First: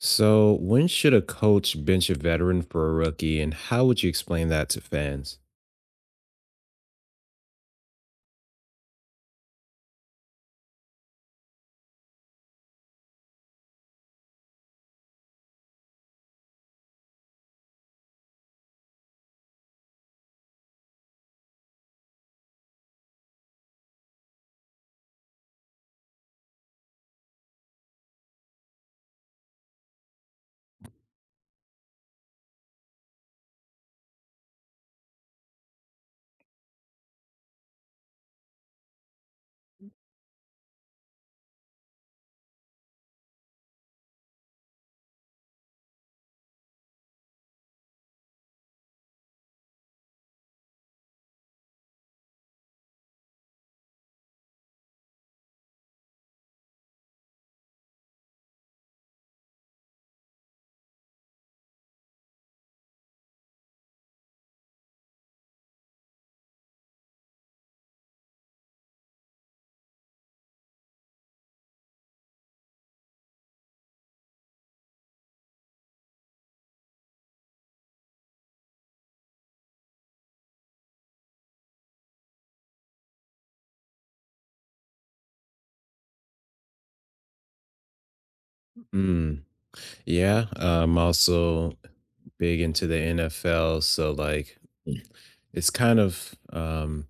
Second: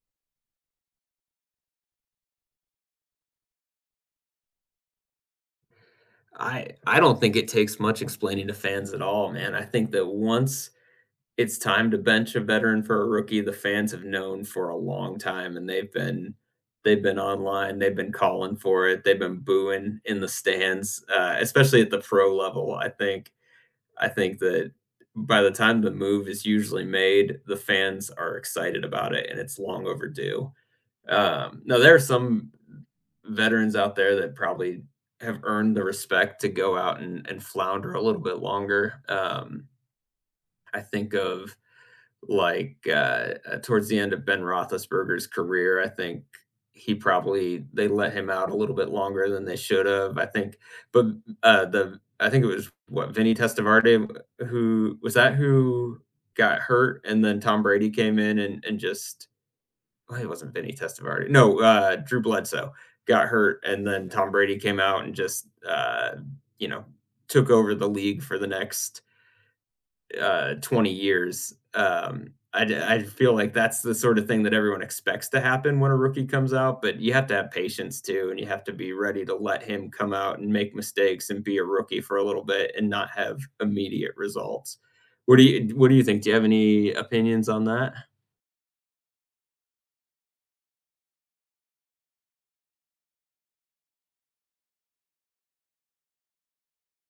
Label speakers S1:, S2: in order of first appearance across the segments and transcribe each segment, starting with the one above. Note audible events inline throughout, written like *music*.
S1: So, when should a coach bench a veteran for a rookie, and how would you explain that to fans?
S2: I don't think it takes much explaining to fans at all, man. I think that once it's time to bench a veteran for a rookie, the fans have known for a long time and they've been online, they've been calling for it, they've been booing in the stands, especially at the pro level. I think that by the time the move is usually made, the fans are excited about it and it's long overdue. No, there are some veterans out there that probably have earned the respect to go out and flounder a little bit longer. I think of like towards the end of Ben Roethlisberger's career, I think he probably they let him out a little bit longer than they should have. But I think it was what Vinny Testaverde who was that who got hurt, and then Tom Brady came in and just, well, it wasn't Vinny Testaverde. No, Drew Bledsoe got hurt, and then Tom Brady came out and just you know took over the league for the next 20 years. I feel like that's the sort of thing that everyone expects to happen when a rookie comes out, but you have to have patience too, and you have to be ready to let him come out and make mistakes and be a rookie for a little bit and not have immediate results. What do you think? Do you have any opinions on that?
S1: Mm, yeah, I'm also big into the NFL, so like it's kind of um,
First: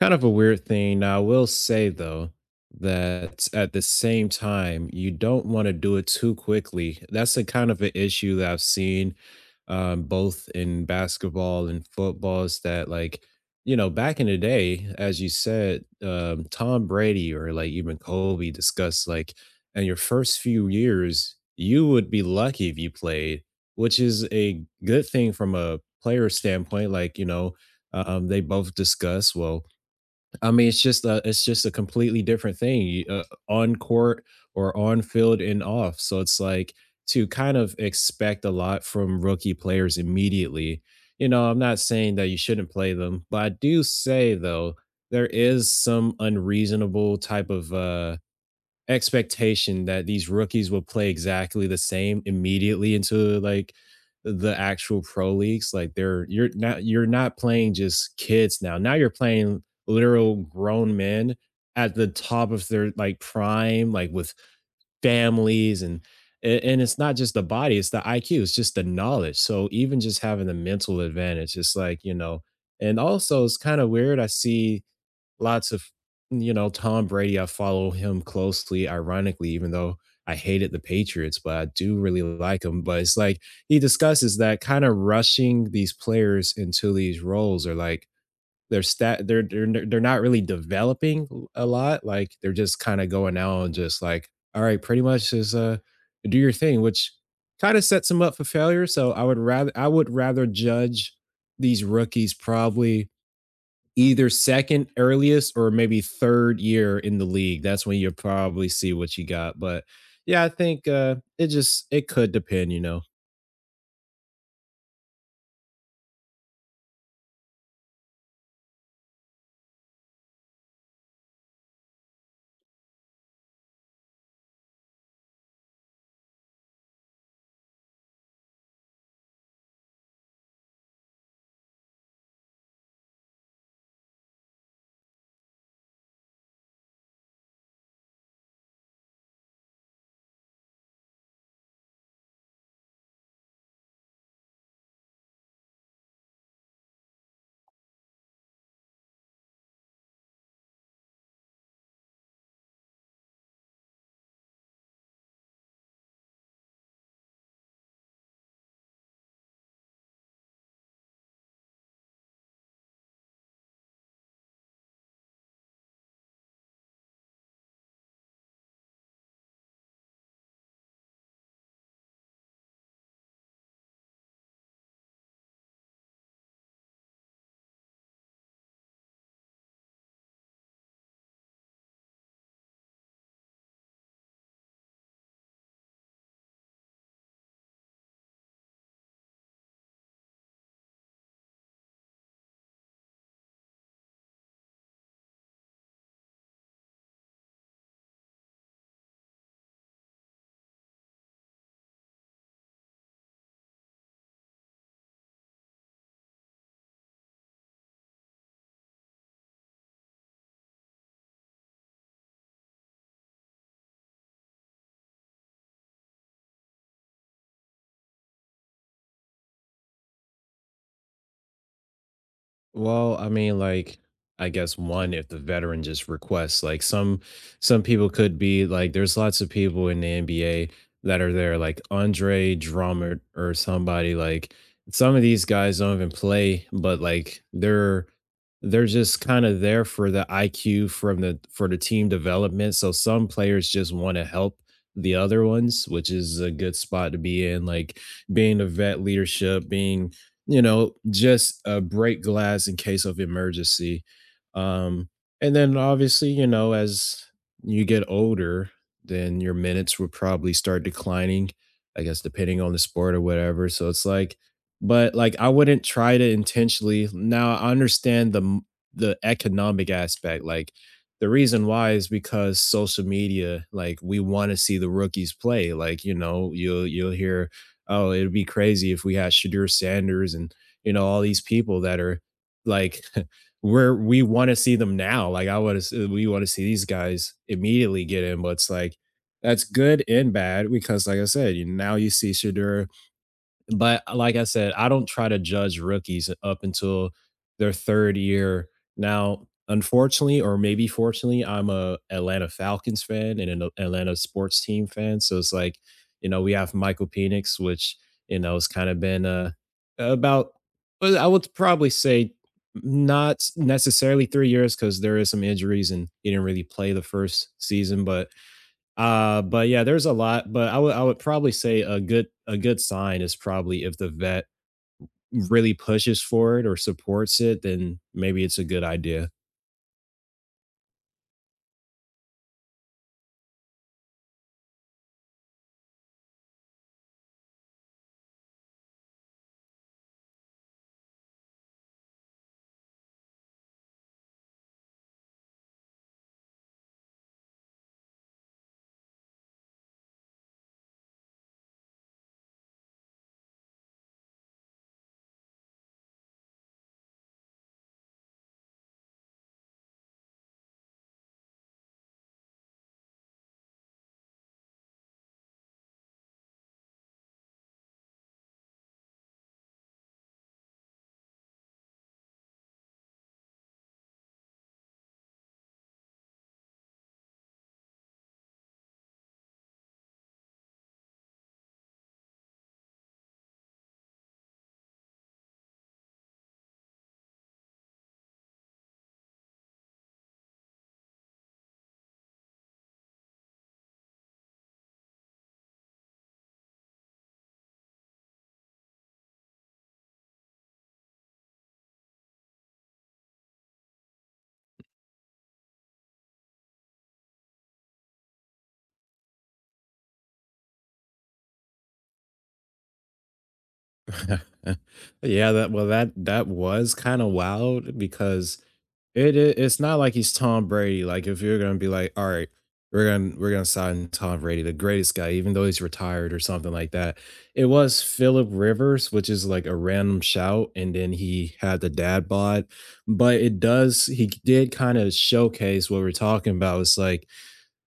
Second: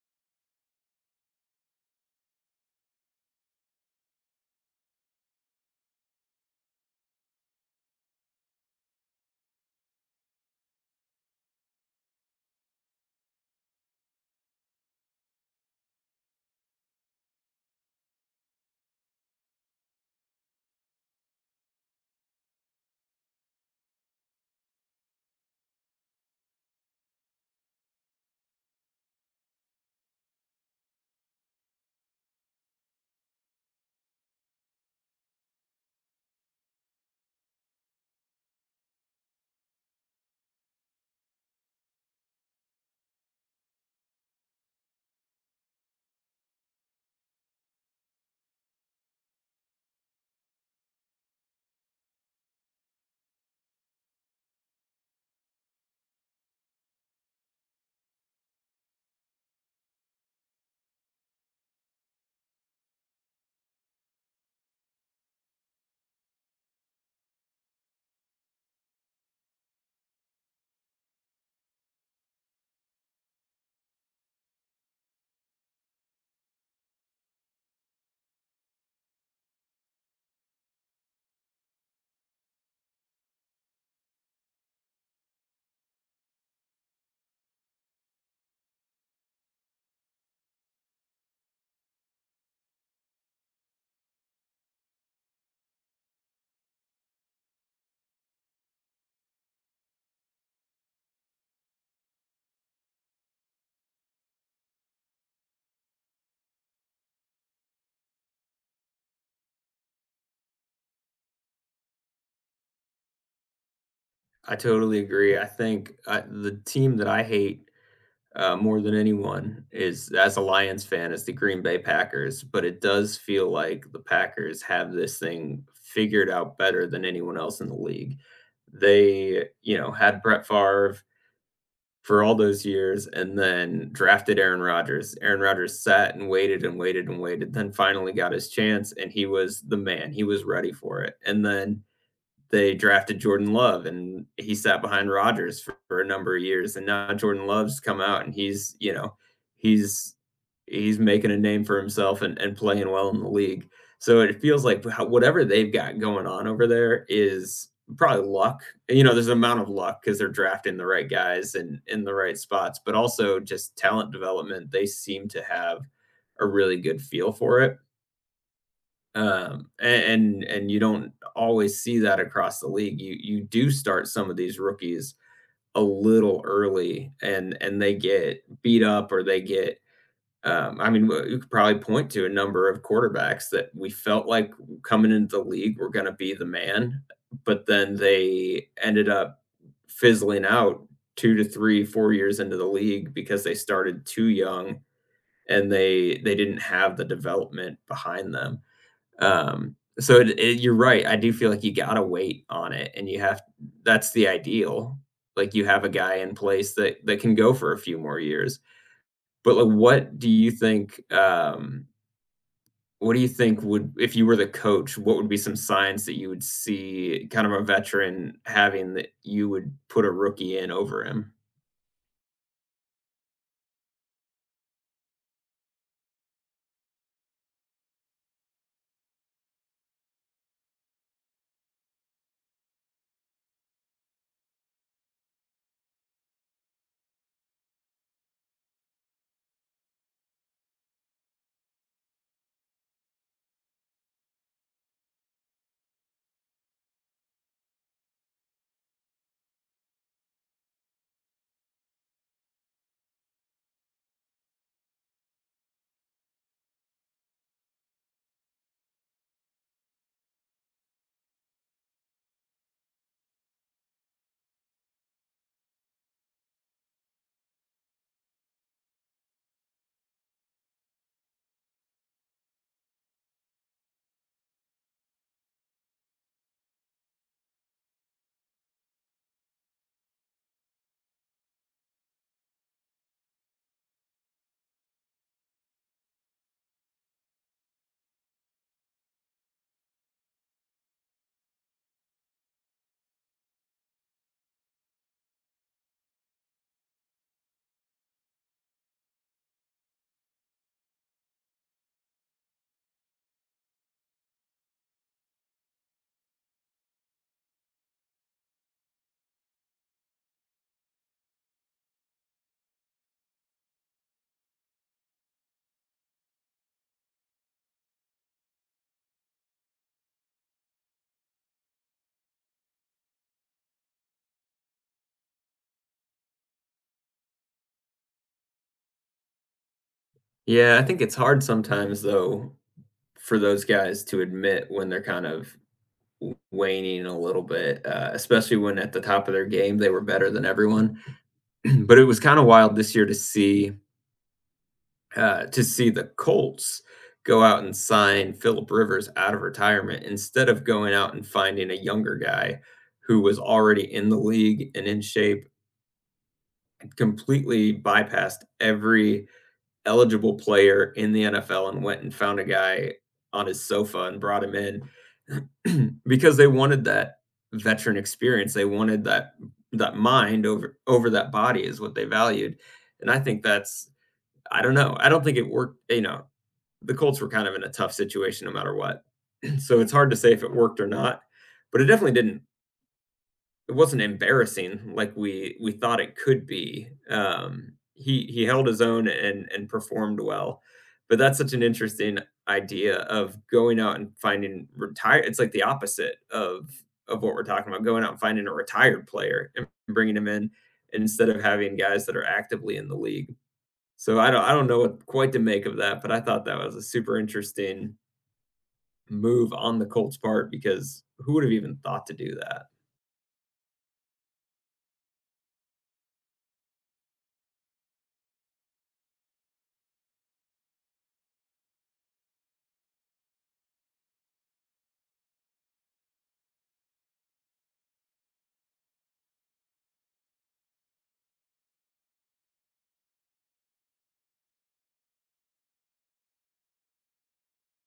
S1: kind of a weird thing. Now, I will say though that at the same time, you don't want to do it too quickly. That's a kind of an issue that I've seen, both in basketball and football, is that like you know back in the day, as you said, Tom Brady or like even Kobe discussed, like, in your first few years, you would be lucky if you played, which is a good thing from a player standpoint. Like you know. They both discuss, well, I mean, it's just a completely different thing on court or on field and off. So it's like to kind of expect a lot from rookie players immediately. You know, I'm not saying that you shouldn't play them, but I do say though there is some unreasonable type of expectation that these rookies would play exactly the same immediately into, like, the actual pro leagues. Like, they're you're not playing just kids. Now you're playing literal grown men at the top of their, like, prime, like, with families. And it's not just the body, it's the IQ, it's just the knowledge. So even just having the mental advantage, it's like and also it's kind of weird. I see lots of Tom Brady. I follow him closely, ironically, even though I hated the Patriots, but I do really like him. But it's like he discusses that kind of rushing these players into these roles, or like they're stat they're n- they're not really developing a lot. Like they're just kind of going out and just, like, all right, pretty much is, do your thing, which kind of sets them up for failure. So I would rather judge these rookies probably either second earliest or maybe third year in the league. That's when you'll probably see what you got. But yeah, I think, it just it could depend.
S2: I totally agree. I think I the team that I hate, more than anyone is, as a Lions fan, is the Green Bay Packers, but it does feel like the Packers have this thing figured out better than anyone else in the league. They, you know, had Brett Favre for all those years and then drafted Aaron Rodgers. Aaron Rodgers sat and waited and waited and waited, then finally got his chance, and he was the man. He was ready for it. And then they drafted Jordan Love and he sat behind Rodgers for, a number of years, and now Jordan Love's come out and he's, you know, he's he's making a name for himself and playing well in the league. So it feels like whatever they've got going on over there is probably luck. You know, there's an amount of luck because they're drafting the right guys and in the right spots, but also just talent development. They seem to have a really good feel for it. Um, a- and you don't always see that across the league. You do start some of these rookies a little early, and they get beat up or they get. I mean, you could probably point to a number of quarterbacks that we felt like coming into the league were going to be the man, but then they ended up fizzling out two to three, 4 years into the league because they started too young and they didn't have the development behind them, so you're right. I do feel like you gotta wait on it, and you have, that's the ideal. Like you have a guy in place that can go for a few more years. But like, what do you think? What do you think would, if you were the coach, what would be some signs that you would see, kind of a veteran having, that you would put a rookie in over him?
S1: Well, I mean, like, I guess one, if the veteran just requests, like, some people could be like, there's lots of people in the NBA that are there, like Andre Drummond or somebody. Like some of these guys don't even play, but like they're just kind of there for the IQ from the for the team development. So some players just want to help the other ones, which is a good spot to be in, like being a vet leadership, being, you know, just a break glass in case of emergency. Um, and then obviously, you know, as you get older, then your minutes would probably start declining, I guess, depending on the sport or whatever. So it's like, but like I wouldn't try to intentionally. Now I understand the the economic aspect. Like, the reason why is because social media, like, we want to see the rookies play. Like, you know, you'll hear, oh, it'd be crazy if we had Shadur Sanders and, you know, all these people that are like *laughs* where we want to see them now. Like, I want to we want to see these guys immediately get in, but it's like that's good and bad because, like I said, you now you see Shadur, but like I said, I don't try to judge rookies up until their 3rd year. Now, unfortunately or maybe fortunately, I'm a Atlanta Falcons fan and an Atlanta sports team fan, so it's like, you know, we have Michael Penix, which, you know, has kinda been, about, well, I would probably say not necessarily 3 years because there is some injuries and he didn't really play the 1st season, but yeah, there's a lot, but I would probably say a good sign is probably if the vet really pushes for it or supports it, then maybe it's a good idea.
S2: Yeah, I think it's hard sometimes though for those guys to admit when they're kind of w waning a little bit, especially when at the top of their game, they were better than everyone. *clears throat* But it was kinda wild this year to see, to see the Colts go out and sign Phillip Rivers out of retirement instead of going out and finding a younger guy who was already in the league and in shape, completely bypassed every eligible player in the NFL and went and found a guy on his sofa and brought him in *clears throat* because they wanted that veteran experience. They wanted that mind over that body is what they valued. And I think that's, I don't know. I don't think it worked, you know. The Colts were kind of in a tough situation no matter what. *clears throat* So it's hard to say if it worked or not, but it definitely didn't, it wasn't embarrassing like we thought it could be. He held his own and performed well. But that's such an interesting idea of going out and finding retire, it's like the opposite of what we're talking about, going out and finding a retired player and bringing him in instead of having guys that are actively in the league. So I don't know what quite to make of that, but I thought that was a super interesting move on the Colts' part because who would have even thought to do that?
S1: *laughs* Yeah, that, well that was kind of wild because it's not like he's Tom Brady, like, if you're gonna be like, "Alright, we're gonna sign Tom Brady, the greatest guy, even though he's retired," or something like that. It was Philip Rivers, which is like a random shout, and then he had the dad bod, but it does he did kinda showcase what we're talking about. It's like,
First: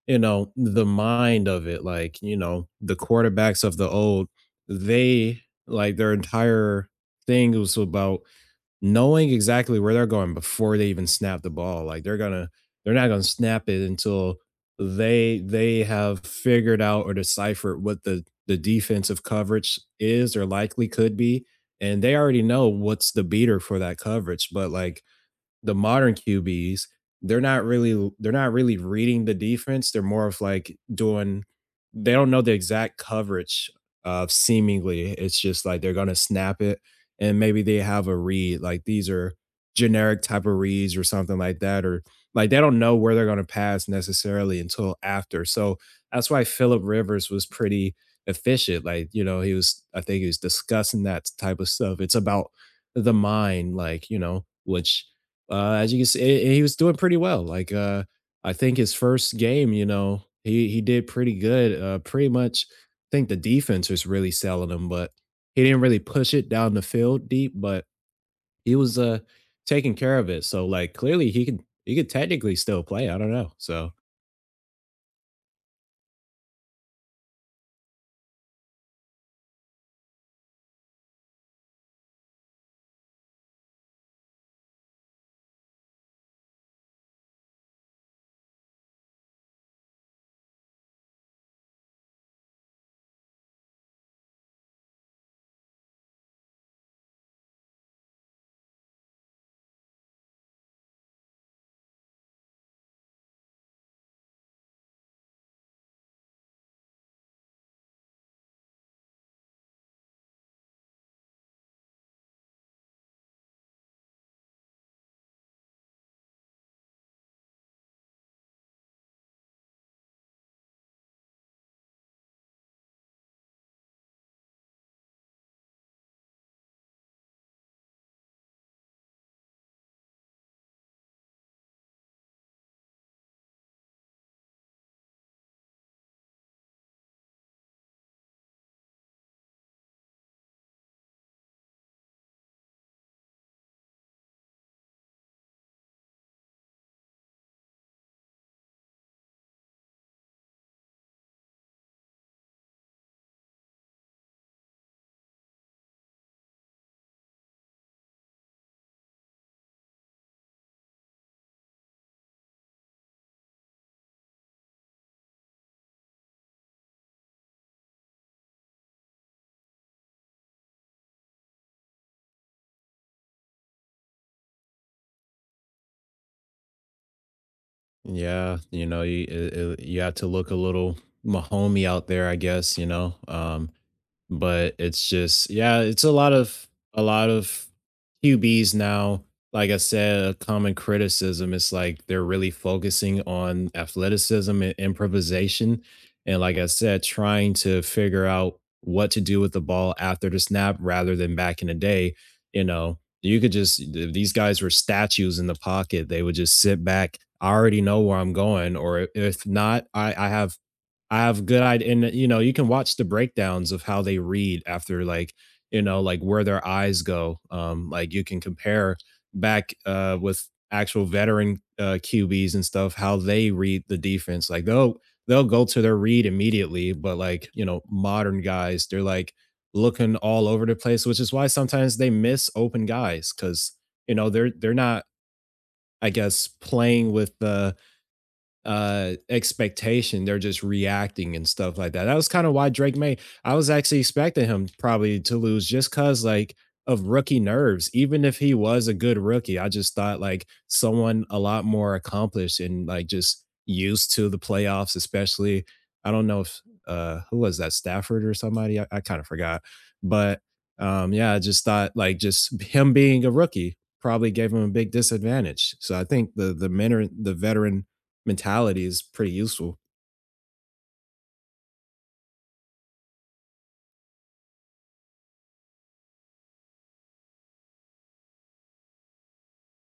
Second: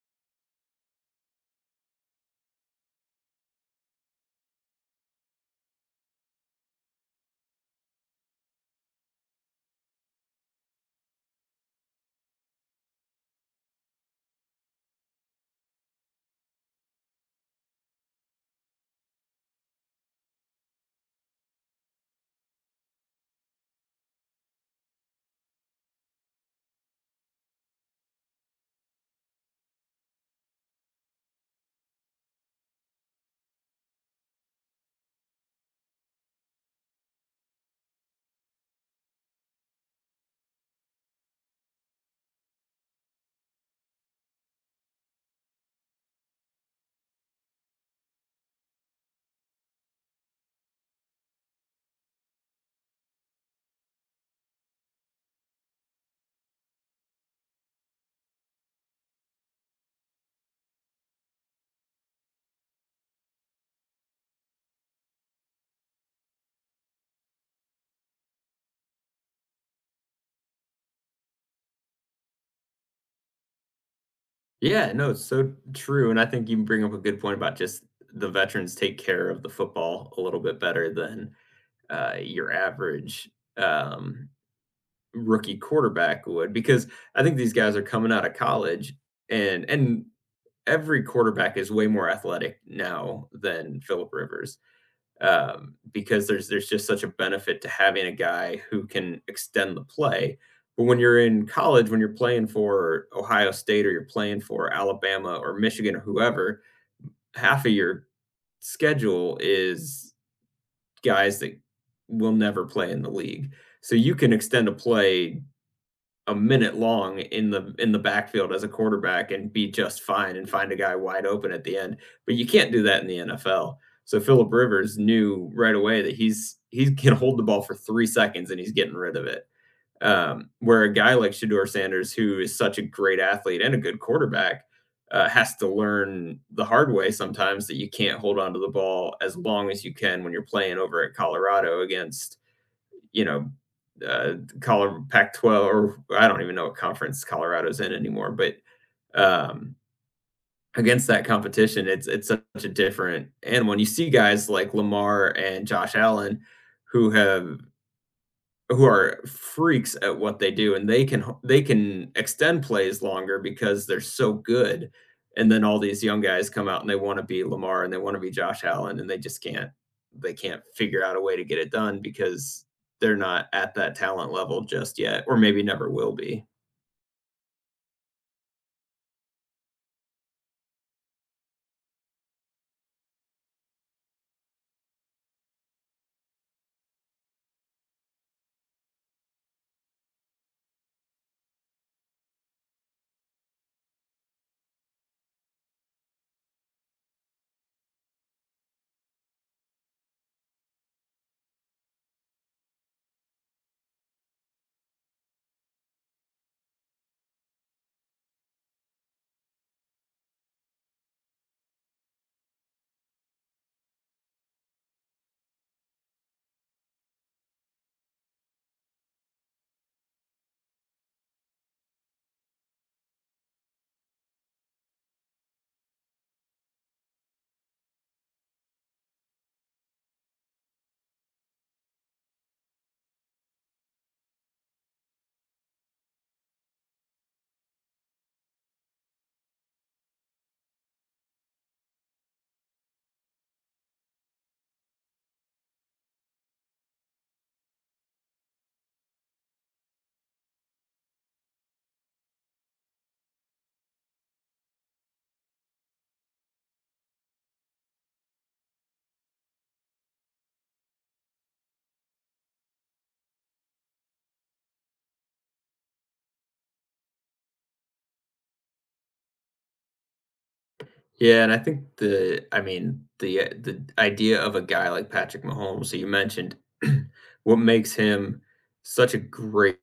S1: you know, the mind of it, like, you know, the quarterbacks of the old, they, like, their entire thing was about knowing exactly where they're going before they even snap the ball. Like they're not gonna snap it until they have figured out or deciphered what the defensive coverage is or likely could be. And they already know what's the beater for that coverage. But like the modern QBs, they're not really reading the defense. They're more of like doing, they don't know the exact coverage of, seemingly. It's just like they're gonna snap it and maybe they have a read. Like, these are generic type of reads or something like that. Or like they don't know where they're gonna pass necessarily until after. So that's why Philip Rivers was pretty efficient. Like, you know, he was I think he was discussing that type of stuff. It's about the mind, like, you know, which, as you can see, he was doing pretty well. Like, I think his first game, you know, he did pretty good. Pretty much, I think the defense was really selling him, but he didn't really push it down the field deep. But he was taking care of it. So like, clearly he could technically still play. I don't know. So
S2: Yeah, no, it's so true, and I think you bring up a good point about just the veterans take care of the football a little bit better than, your average, um, rookie quarterback would, because I think these guys are coming out of college and every quarterback is way more athletic now than Philip Rivers, because there's just such a benefit to having a guy who can extend the play. But when you're in college, when you're playing for Ohio State or you're playing for Alabama or Michigan or whoever, half of your schedule is guys that will never play in the league. So you can extend a play a minute long in the backfield as a quarterback and be just fine and find a guy wide open at the end. But you can't do that in the NFL. So Philip Rivers knew right away that he can hold the ball for 3 seconds and he's getting rid of it. Where a guy like Shador Sanders, who is such a great athlete and a good quarterback, has to learn the hard way sometimes that you can't hold on to the ball as long as you can when you're playing over at Colorado against, you know, uh, Colorado Pac-12, or I don't even know what conference Colorado's in anymore, but um, against that competition, it's such a different animal. And when you see guys like Lamar and Josh Allen, who have who are freaks at what they do, and they can extend plays longer because they're so good, and then all these young guys come out and they wanna be Lamar and they wanna be Josh Allen, and they just can't, they can't figure out a way to get it done because they're not at that talent level just yet, or maybe never will be.
S1: yeah, you know, you have to look a little Mahomey out there, I guess. You know, but it's just yeah, it's a lot of QBs now. Like I said, a common criticism is like they're really focusing on athleticism and improvisation. And like I said, trying to figure out what to do with the ball after the snap rather than back in the day, you know, you could just these guys were statues in the pocket. They would just sit back. I already know where I'm going, or if not, I have good idea, and you know, you can watch the breakdowns of how they read after, like, you know, like where their eyes go. Like, you can compare back, with actual veteran, QBs and stuff, how they read the defense. Like they'll go to their read immediately, but like you know, modern guys, they're like looking all over the place, which is why sometimes they miss open guys because you know they're not, I guess, playing with the expectation, they're just reacting and stuff like that. That was kind of why Drake May, I was actually expecting him probably to lose just because, like, of rookie nerves, even if he was a good rookie. I just thought like someone a lot more accomplished and like just used to the playoffs, especially. I don't know if, who was that, Stafford or somebody, I kind of forgot. But yeah, I just thought like, just *laughs* him being a rookie probably gave him a big disadvantage, so I think the veteran mentality is pretty useful.
S2: Yeah, and I think the, I mean, the idea of a guy like Patrick Mahomes, who you mentioned, *clears throat* what makes him such a great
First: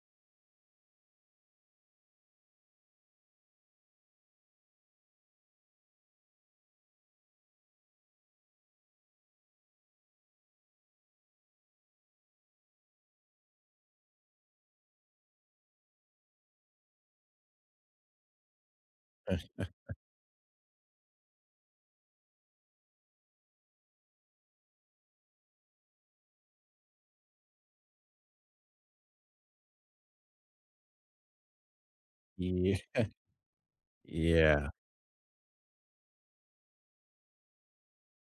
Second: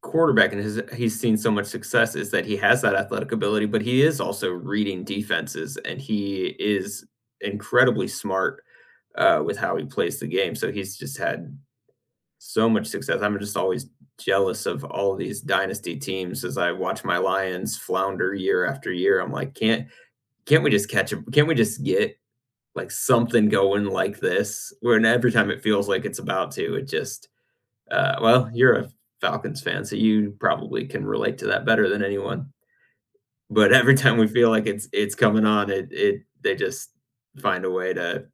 S2: quarterback and his he's seen so much success is that he has that athletic ability, but he is also reading defenses and he is incredibly smart, with how he plays the game. So he's just had so much success. I'm just always jealous of all these dynasty teams as I watch my Lions flounder year after year. I'm like, can't we just catch him? Can't we just get like something going like this? Where, and every time it feels like it's about to, it just, well, you're a Falcons fan, so you probably can relate to that better than anyone.
S1: Ye
S2: But *laughs* every time we feel like
S1: yeah,
S2: it's coming on, it they just find a way to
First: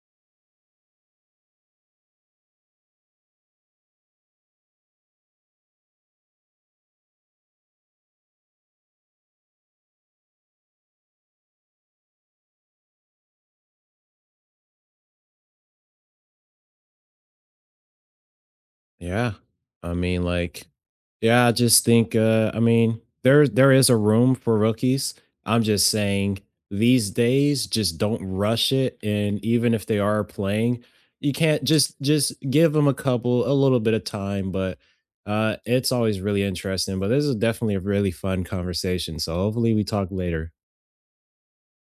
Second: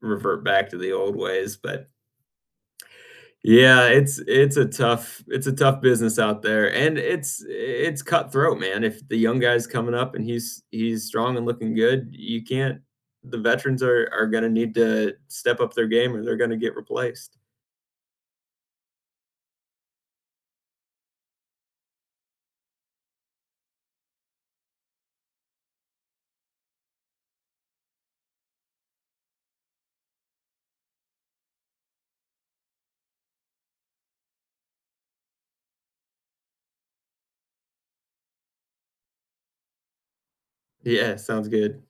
S2: revert back to the old ways. But yeah, it's it's a tough business out there, and it's cutthroat, man. If the young guy's coming up and he's strong and looking good, you can't. The veterans are going to need to step up their game, or they're going to get replaced.
S1: yeah. I mean, like, yeah, I just think, I mean, there is a room for rookies. I'm just saying these days, just don't rush it, and even if they are playing, you can't just give them a couple a little bit of time, but, it's always really interesting, but this is definitely a really fun conversation, so hopefully we talk later.
S2: Yeah, sounds good.